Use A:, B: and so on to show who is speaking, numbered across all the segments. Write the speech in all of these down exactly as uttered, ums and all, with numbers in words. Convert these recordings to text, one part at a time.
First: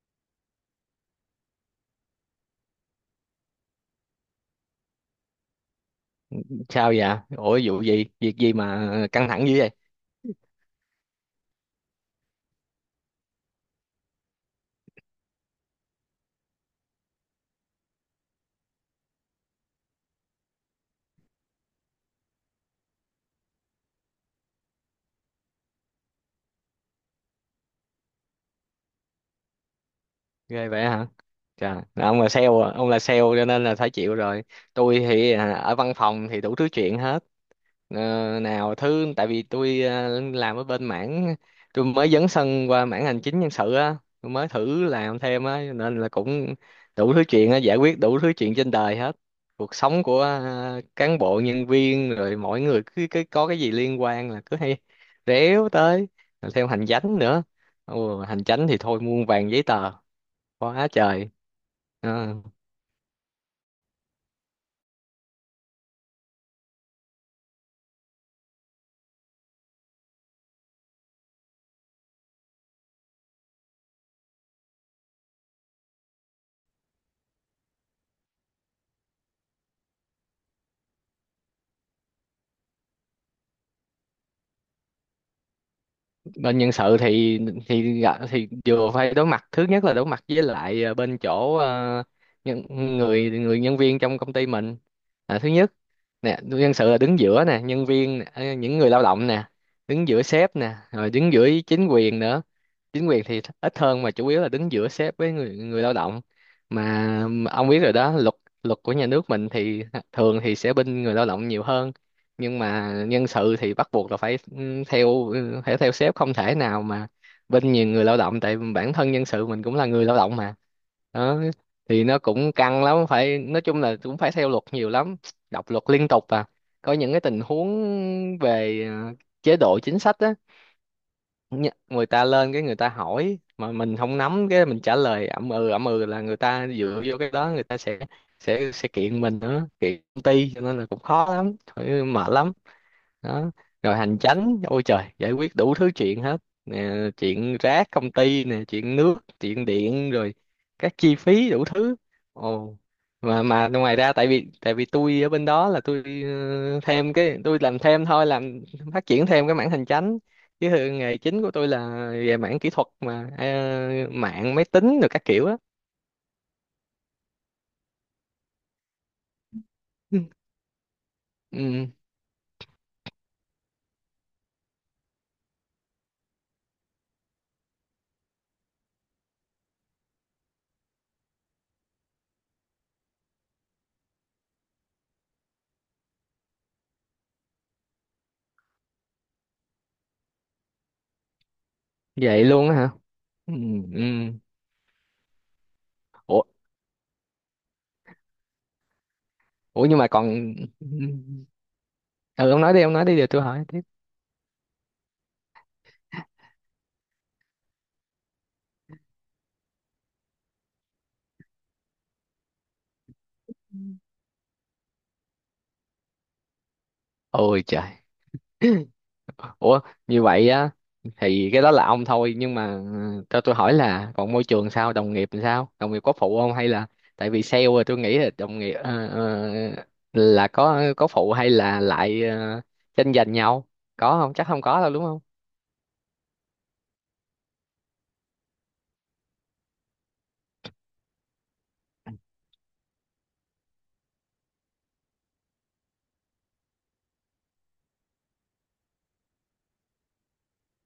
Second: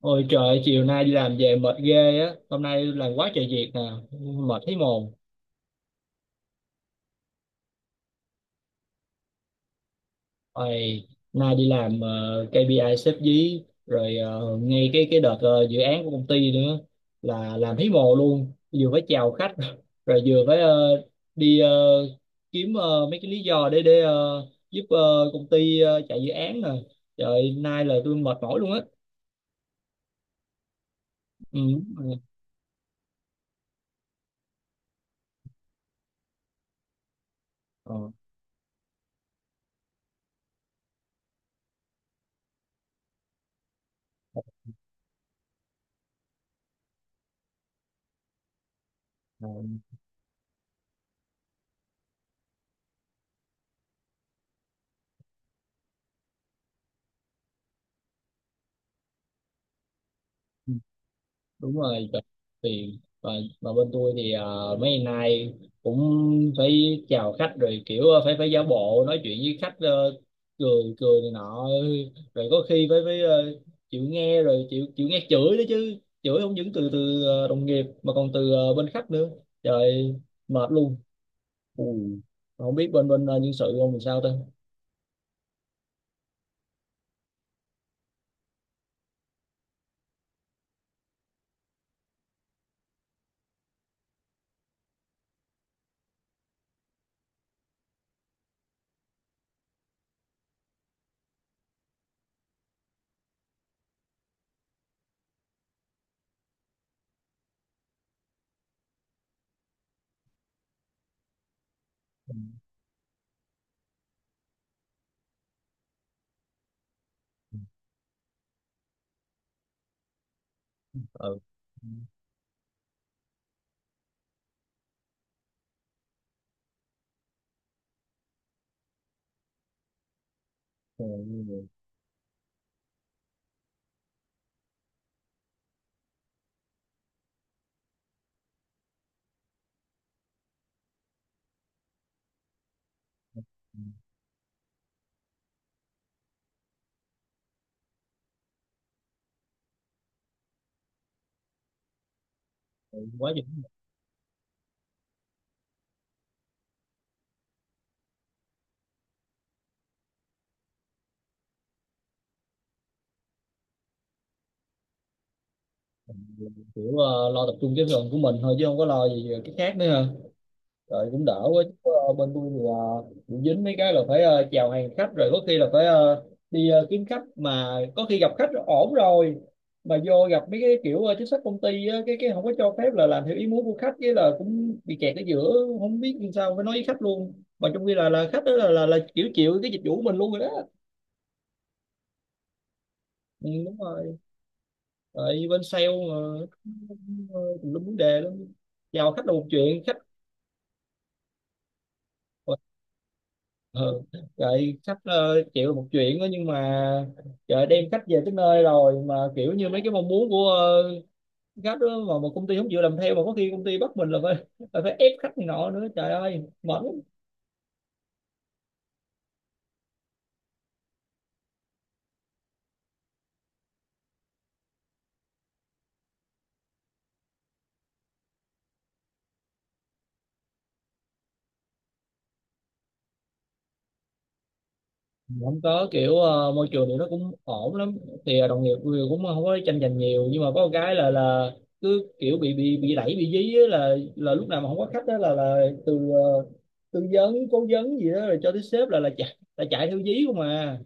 A: Ôi trời, chiều nay đi làm về mệt ghê á. Hôm nay làm quá trời việc nè. Mệt thấy mồm.
B: Sao vậy? Ủa, vụ gì việc gì mà căng thẳng dữ vậy?
A: Ôi, nay đi làm ờ, kê pi ai xếp dí. Rồi ờ, ngay cái cái đợt ờ, dự án của công ty nữa. Là làm thấy mồ luôn. Vừa phải chào khách Rồi vừa phải ờ, đi ờ, kiếm ờ, mấy cái lý do để để ờ, giúp ờ, công ty ờ, chạy dự án nè. Trời, nay là tôi mệt mỏi luôn á.
B: Ghê vậy hả?
A: Ừ.
B: Trời, là ông là sale à? Ông là sale cho nên là phải chịu rồi. Tôi thì à, ở văn phòng thì đủ thứ chuyện hết.
A: Ờ,
B: Ờ, nào thứ, tại vì tôi ờ, làm ở bên mảng, tôi mới dấn sân qua mảng hành chính nhân sự á. Tôi mới thử làm thêm á, nên là cũng đủ thứ chuyện á, giải quyết đủ thứ chuyện trên đời hết.
A: ờ.
B: Cuộc sống của ờ, cán bộ nhân viên, rồi mỗi người cứ, cứ có cái gì liên quan là cứ hay réo tới. Rồi thêm hành chánh nữa. Ồ, hành chánh thì thôi muôn vàn giấy tờ, quá trời.
A: Đúng rồi, chuẩn.
B: Ờ.
A: Tiền và và bên tôi thì ờ, mấy ngày nay cũng phải chào khách rồi, kiểu à, phải phải giả bộ nói chuyện với khách ờ, cười cười này nọ. Rồi có khi phải phải ờ, chịu nghe, rồi chịu chịu nghe chửi đó chứ, chửi không những từ từ ờ, đồng nghiệp mà còn từ ờ, bên khách nữa. Trời, mệt luôn. Ui, không biết bên bên ờ, nhân sự ông làm sao ta.
B: Bên nhân sự thì thì thì vừa phải đối mặt, thứ nhất là đối mặt với lại ờ, bên chỗ ờ, nhân, người người nhân viên trong công ty mình, là thứ nhất. Nè, nhân sự là đứng giữa nè, nhân viên nè, ờ, những người lao động nè, đứng giữa sếp nè, rồi đứng giữa chính quyền nữa. Chính quyền thì ít hơn, mà chủ yếu là đứng giữa sếp với người người lao động. Mà ông biết rồi đó, luật luật của nhà nước mình thì thường thì sẽ bên người lao động nhiều hơn.
A: Ừ.
B: Nhưng mà nhân sự thì bắt buộc là phải ừ, theo ừ, phải theo sếp, không thể nào mà bên nhiều người lao động, tại bản thân nhân sự mình cũng là người lao động mà.
A: Ừ.
B: Đó, thì nó cũng căng lắm, phải nói chung là cũng phải theo luật nhiều lắm, đọc luật liên tục à. Có những cái tình huống về ờ, chế độ chính sách á.
A: Ừ.
B: Nhá, người ta lên cái người ta hỏi mà mình không nắm, cái mình trả lời ậm ừ ậm ừ là người ta dựa vô cái đó, người ta sẽ sẽ sẽ kiện mình nữa, kiện công ty, cho nên là cũng khó lắm, thôi mệt lắm. Đó, rồi hành chánh ôi trời, giải quyết đủ thứ chuyện hết. Nè, chuyện rác công ty nè, chuyện nước chuyện điện, rồi các chi phí đủ thứ. Ồ,
A: Ừ. Quá trời.
B: mà mà ngoài ra tại vì tại vì tôi ở bên đó là tôi ờ, thêm cái, tôi làm thêm thôi, làm phát triển thêm cái mảng hành chánh, chứ thường nghề chính của tôi là về mảng kỹ thuật mà, ờ, mạng máy tính rồi các kiểu á.
A: Kiểu ờ, lo tập trung cái phần của mình thôi chứ không có lo gì cái khác nữa ha.
B: Ừ,
A: Rồi cũng đỡ quá
B: ừ,
A: chứ ờ, bên tôi thì ờ, bị dính mấy cái là phải ờ, chào hàng khách, rồi có khi là phải ờ, đi ờ, kiếm khách, mà có khi gặp khách ổn rồi, mà vô gặp mấy cái kiểu ờ, chính sách công ty á, cái cái không có cho phép là làm theo ý muốn của khách, cái là cũng bị kẹt ở giữa. Không biết làm sao, phải nói với khách luôn, mà trong khi là là khách đó là là, là kiểu chịu cái dịch vụ của mình luôn rồi đó.
B: vậy luôn á hả?
A: Ừ,
B: Ừ,
A: đúng
B: ừ.
A: rồi. Tại bên sale mà,
B: Ủa,
A: cũng ờ, tùm lum vấn đề lắm. Chào khách là một chuyện
B: ủa,
A: khách.
B: nhưng mà còn, ừ, ừ. Ừ, ông nói đi, ông nói đi, để tôi hỏi.
A: Ừ. Vậy khách ờ, chịu một chuyện đó, nhưng mà trời, đem khách về tới nơi rồi mà kiểu như mấy cái mong muốn của ờ, khách đó mà một công ty không chịu làm theo, mà có khi công ty bắt mình là phải là phải ép khách này nọ nữa, trời ơi mệt lắm.
B: Ôi trời. Ủa, như vậy á? Thì cái đó là ông thôi, nhưng mà ừ, cho tôi hỏi là còn môi trường sao, đồng nghiệp làm sao, đồng nghiệp có phụ không hay là tại vì sale rồi tôi nghĩ là đồng nghiệp ờ, ờ, là có có phụ hay là lại ờ, tranh giành nhau? Có không? Chắc không có đâu, đúng không?
A: Không có, kiểu ờ, môi trường thì nó cũng ổn lắm, thì ờ, đồng nghiệp thì cũng không có tranh giành nhiều, nhưng mà có một cái là là cứ kiểu bị bị bị đẩy bị dí á, là là lúc nào mà không có khách đó là là từ ờ, tư vấn cố vấn gì đó rồi cho tới sếp là là chạy là chạy theo dí không à,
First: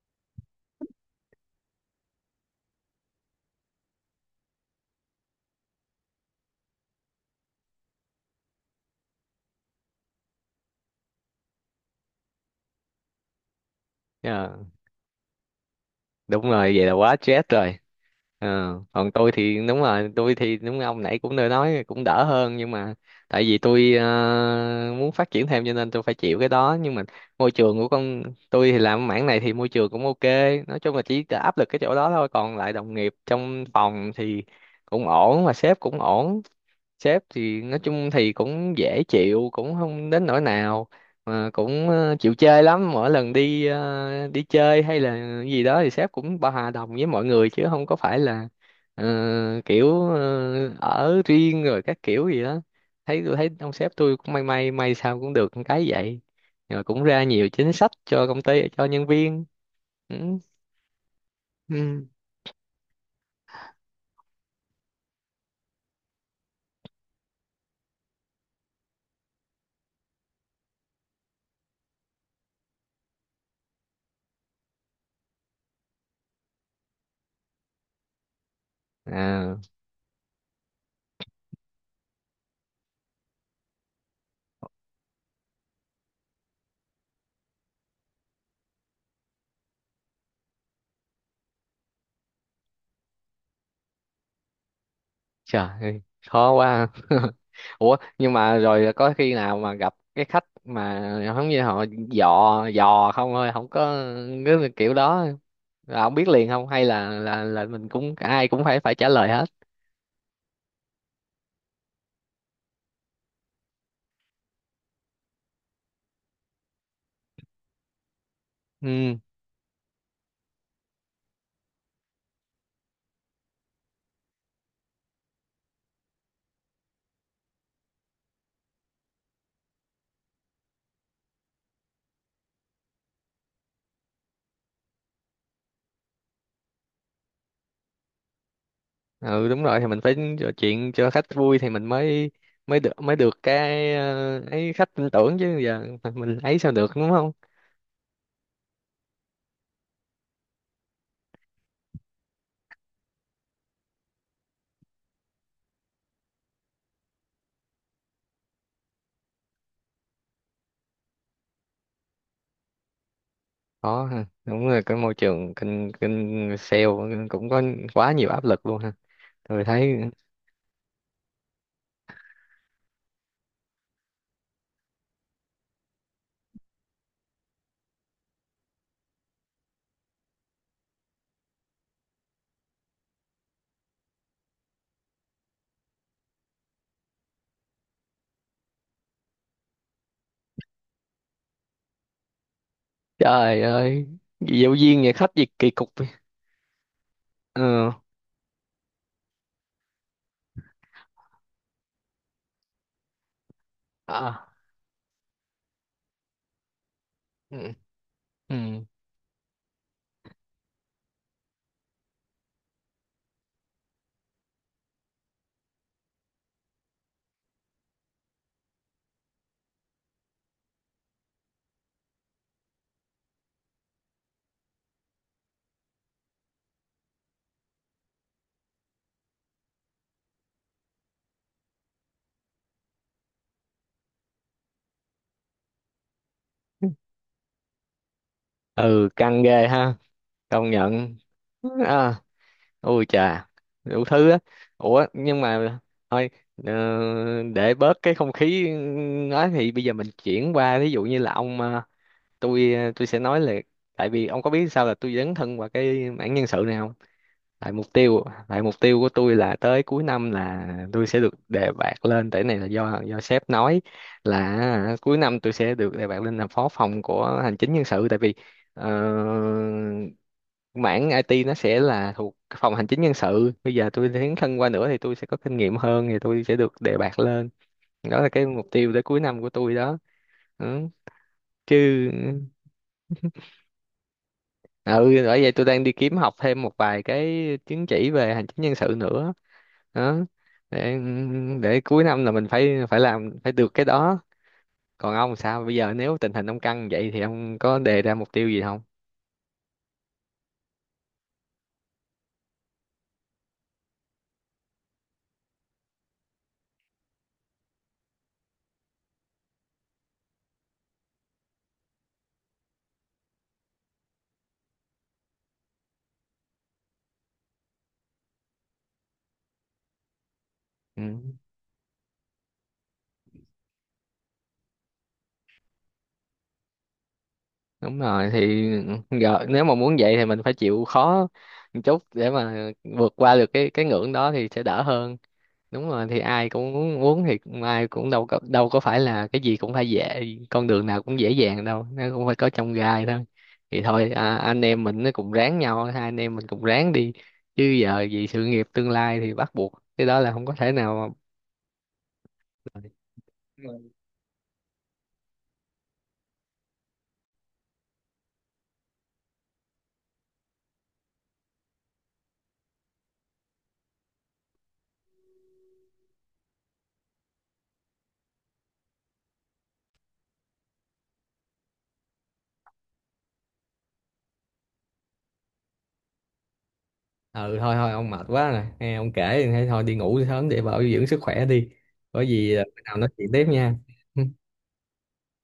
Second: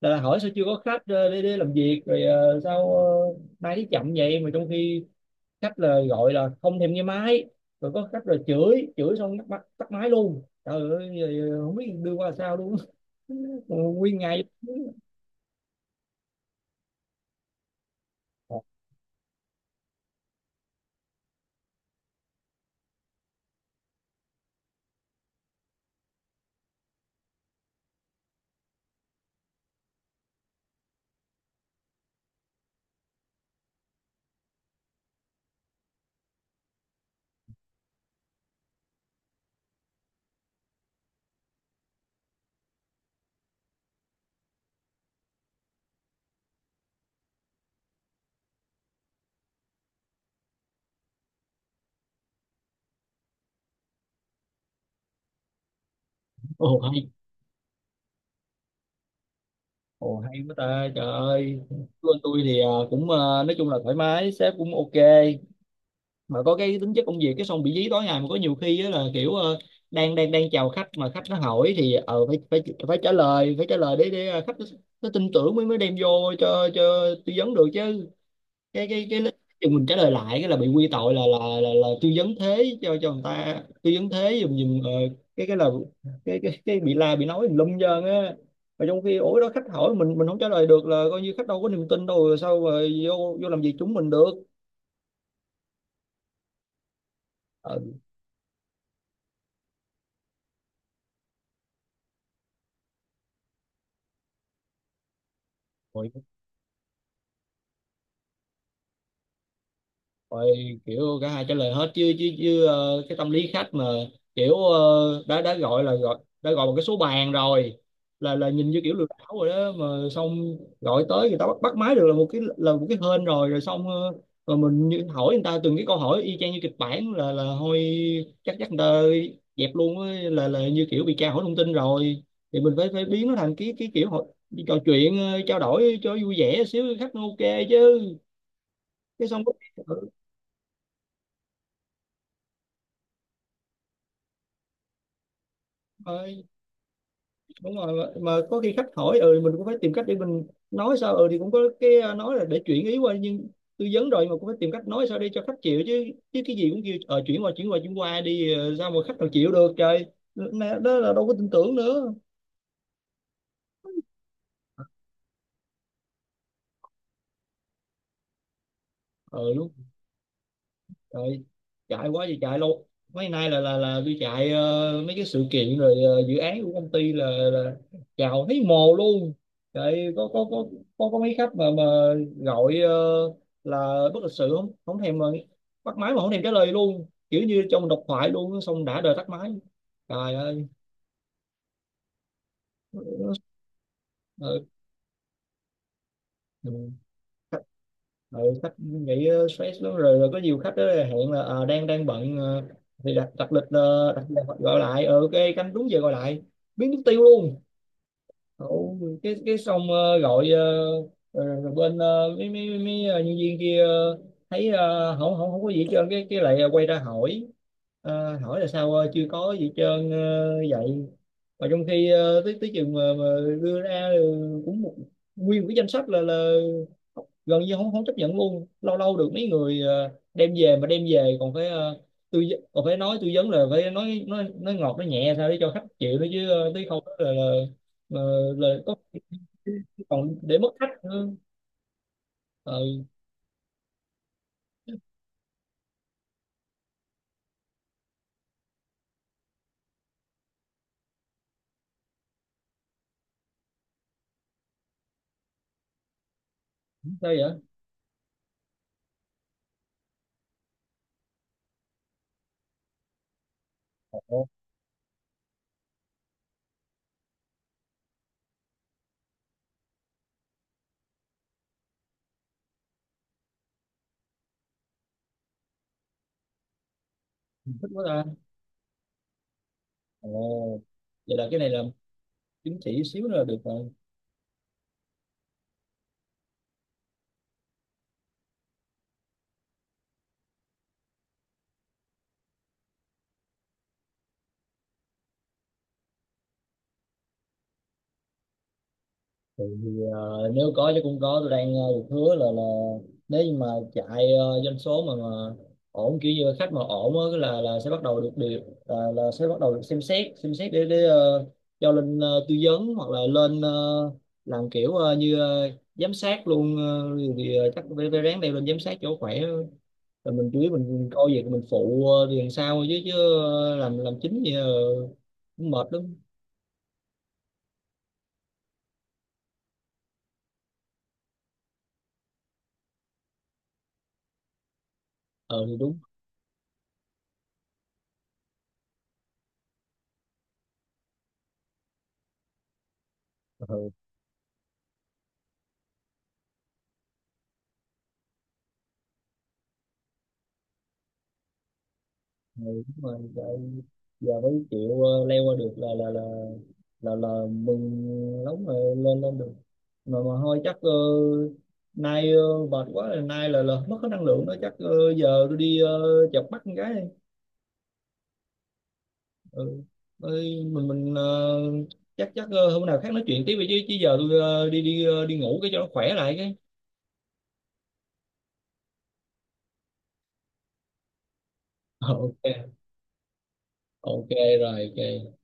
A: là, là hỏi sao chưa có khách ờ, để, để làm việc, rồi ờ, sao ờ, máy đi chậm vậy, mà trong khi khách là gọi là không thèm nghe máy, rồi có khách là chửi chửi xong tắt, máy- tắt máy luôn, trời ơi giờ không biết đưa qua sao luôn nguyên ngày.
B: Ờ, đúng rồi, vậy là quá stress rồi. Ờ, Còn tôi thì đúng rồi, tôi thì đúng như ông nãy cũng đã nói, cũng đỡ hơn. Nhưng mà tại vì tôi ờ, muốn phát triển thêm cho nên tôi phải chịu cái đó. Nhưng mà môi trường của con tôi thì làm mảng này thì môi trường cũng ok, nói chung là chỉ áp lực cái chỗ đó thôi, còn lại đồng nghiệp trong phòng thì cũng ổn, mà sếp cũng ổn. Sếp thì nói chung thì cũng dễ chịu, cũng không đến nỗi nào, mà cũng ờ, chịu chơi lắm, mỗi lần đi ờ, đi chơi hay là gì đó thì sếp cũng bao, hòa đồng với mọi người, chứ không có phải là ờ, kiểu ờ, ở riêng rồi các kiểu gì đó. Thấy, tôi thấy ông sếp tôi cũng may may may sao cũng được cái vậy.
A: Ồ
B: Rồi cũng
A: hay.
B: ra nhiều chính sách cho công ty cho nhân viên. Ừ.
A: Ồ hay quá ta, trời ơi.
B: Ừ.
A: Của anh tôi thì ờ, cũng ờ, nói chung là thoải mái, sếp cũng ok, mà có cái tính chất công việc cái xong bị dí tối ngày, mà có nhiều khi á là kiểu ờ, đang đang đang chào khách mà khách nó hỏi thì ờ phải phải phải trả lời, phải trả lời để để ờ, khách nó, nó tin tưởng mới mới đem vô cho cho tư vấn được chứ. Cái cái cái lúc
B: À.
A: mình trả lời lại cái là bị quy tội là là là, là tư vấn thế cho cho người ta, tư vấn thế dùm dùm ờ, cái cái là cái cái cái bị la bị nói lum trơn á, mà trong khi ủa đó, khách hỏi mình mình không trả lời được là coi như khách đâu có niềm tin đâu, rồi sao mà vô vô làm việc chúng mình được.
B: Trời ơi, khó quá.
A: Ờ,
B: Ủa, nhưng mà rồi có khi nào mà gặp cái khách mà giống như họ dò dò không thôi, không có cái kiểu đó, là
A: rồi
B: không biết liền không, hay là là là mình cũng, ai cũng phải phải trả lời hết.
A: rồi kiểu cả hai trả lời hết chứ chứ chứ ờ, cái tâm lý khách mà kiểu ờ, đã đã gọi là gọi đã gọi một cái số bàn rồi, là là nhìn như kiểu lừa
B: Ừ,
A: đảo rồi đó, mà xong gọi tới người ta bắt bắt máy được là một cái là một cái hên rồi rồi xong ờ, rồi mình như hỏi người ta từng cái câu hỏi y chang như kịch bản là là thôi chắc chắc người ta dẹp luôn á, là là như kiểu bị tra hỏi thông tin rồi. Thì mình phải phải biến nó thành cái cái kiểu hội- trò chuyện, ờ, trao đổi cho vui vẻ xíu khách nó ok chứ. Cái xong
B: ừ,
A: có-
B: đúng rồi, thì mình
A: ừ.
B: phải trò chuyện cho khách vui thì mình mới mới được mới được cái ờ, ấy, khách tin tưởng, chứ giờ mình
A: Rồi.
B: ấy sao được, đúng không?
A: Đúng rồi. Mà mà có khi khách hỏi ừ, mình cũng phải tìm cách để mình nói sao, ừ thì cũng có cái à, nói là để chuyển ý qua, nhưng tư vấn rồi mà cũng phải tìm cách nói sao để cho khách chịu chứ chứ cái gì cũng kêu ờ chuyển qua chuyển qua chuyển qua đi ờ, sao mà khách nào chịu được, trời. Đó là đâu có tin tưởng nữa.
B: Có ha, đúng rồi, cái môi trường kinh kinh sale cũng có quá nhiều áp lực luôn ha. Tôi
A: Ừ.
B: thấy.
A: Rồi, chạy quá thì chạy luôn. Mấy nay là là là đi chạy ờ, mấy cái sự kiện, rồi ờ, dự án của công ty là là chào thấy mồ luôn. Chạy có có có có có mấy khách mà mà gọi ờ, là bất lịch sự, không, không thèm mà, bắt máy mà không thèm trả lời luôn, kiểu như trong độc thoại luôn xong đã đời tắt máy. Trời ơi.
B: Trời ơi,
A: Ờ.
B: giáo viên nhà khách gì kỳ cục vậy?
A: Ừ.
B: Ờ,
A: Ừ, khách nghĩ ờ, stress lắm rồi, rồi có nhiều khách đó là hẹn là ờ, đang đang bận ờ, thì đặt đặt lịch, ờ, đặt, đặt
B: à,
A: gọi lại ờ ok, canh đúng giờ gọi lại biến mất tiêu luôn.
B: ừ, ừ,
A: Ủa, cái cái xong ờ, gọi ờ, rồi, rồi bên ờ, mấy mấy mấy ờ, nhân viên kia ờ, thấy ờ, không không không có gì hết trơn, cái cái lại ờ, quay ra hỏi. Ờ, hỏi là sao ờ, chưa có gì hết trơn ờ, vậy, mà trong khi ờ, tới tới chừng mà, mà đưa ra ờ, cũng một nguyên một cái danh sách là là gần như không không chấp nhận luôn. Lâu lâu được mấy người ờ, đem về, mà đem về còn phải ờ, tư vấn- còn phải nói, tư vấn là phải nói nói nói ngọt nói nhẹ sao để cho khách chịu nữa chứ ờ, tới không là, là mà lời có
B: ừ, căng ghê ha,
A: khi còn để mất
B: công
A: khách
B: nhận.
A: nữa.
B: À,
A: ờ
B: ôi chà, đủ thứ á. Ủa, nhưng mà thôi, ờ, để bớt cái không khí nói thì bây giờ mình chuyển qua, ví dụ như là ông, ờ, tôi ờ, tôi sẽ nói là, tại vì ông có biết sao là tôi dấn thân vào cái mảng nhân sự này không?
A: Sao vậy?
B: tại mục tiêu tại mục tiêu của tôi là tới cuối năm là tôi sẽ được đề bạt lên, tại cái này là do do sếp nói
A: Ồ,
B: là cuối năm tôi sẽ được đề bạt lên làm phó phòng của hành chính nhân sự, tại vì ờ, mảng i tê nó sẽ là thuộc phòng hành chính nhân sự, bây giờ tôi tiến thân qua nữa thì tôi sẽ có kinh nghiệm hơn thì tôi sẽ được đề bạt lên.
A: thích quá
B: Đó là
A: ta.
B: cái mục tiêu tới cuối năm của tôi đó.
A: Ồ,
B: Ừ.
A: vậy là cái này
B: Chứ,
A: là chứng chỉ xíu nữa là được rồi.
B: ừ, ừ, bởi vậy tôi đang đi kiếm học thêm một vài cái chứng chỉ về hành chính nhân sự nữa. Đó, để để cuối năm là mình phải phải làm, phải được cái đó. Còn ông sao, bây giờ nếu tình hình ông căng vậy thì ông có đề ra mục tiêu gì không?
A: Thì ờ, nếu có chứ cũng có, tôi đang ờ, được hứa là là nếu như mà chạy ờ, doanh số mà mà ổn, kiểu như khách mà ổn á, cái là là sẽ bắt đầu được điều, là, là sẽ bắt đầu được xem xét xem xét để để ờ, cho lên ờ, tư vấn hoặc là lên ờ, làm kiểu ờ, như ờ, giám sát luôn, ờ, thì ờ, chắc phải phải ráng đeo lên giám sát chỗ khỏe. Rồi mình chủ yếu
B: Ừ.
A: mình coi việc mình phụ ờ, thì làm sao thôi chứ chứ ờ, làm làm chính thì ờ, cũng mệt lắm.
B: Đúng rồi, thì giờ nếu mà muốn vậy thì mình phải chịu khó một chút để mà vượt qua được cái cái ngưỡng đó thì sẽ đỡ hơn.
A: Ờ thì
B: Đúng
A: đúng.
B: rồi, thì ai cũng muốn, muốn thì ai cũng đâu có đâu có phải là cái gì cũng phải dễ, con đường nào cũng dễ dàng đâu, nó cũng phải có trong gai thôi.
A: Ờ,
B: Thì
A: ừ,
B: thôi à, anh em mình nó cùng ráng nhau, hai anh em mình cùng ráng đi, chứ giờ vì sự nghiệp tương lai thì bắt buộc cái đó là không có thể nào
A: đúng
B: mà-
A: rồi. Tại giờ mới chịu ờ, leo qua được là là là là là mừng lắm rồi, lên lên được, mà mà thôi chắc ờ, nay ờ, mệt quá rồi, nay là là mất hết năng lượng đó, chắc ờ, giờ tôi đi ờ, chợp mắt con gái đi. Ừ. Ơi, mình mình ờ, chắc chắc ờ, hôm nào khác nói chuyện tiếp đi chứ chứ giờ tôi ờ, đi đi ờ, đi ngủ cái cho nó khỏe lại cái
B: Ừ, thôi thôi, ông mệt quá rồi, nghe ông kể thì thấy thôi đi ngủ sớm để bảo dưỡng sức khỏe đi.
A: Ờ,
B: Có gì ờ,
A: ok,
B: bữa nào nói chuyện tiếp nha.
A: ok rồi, ok.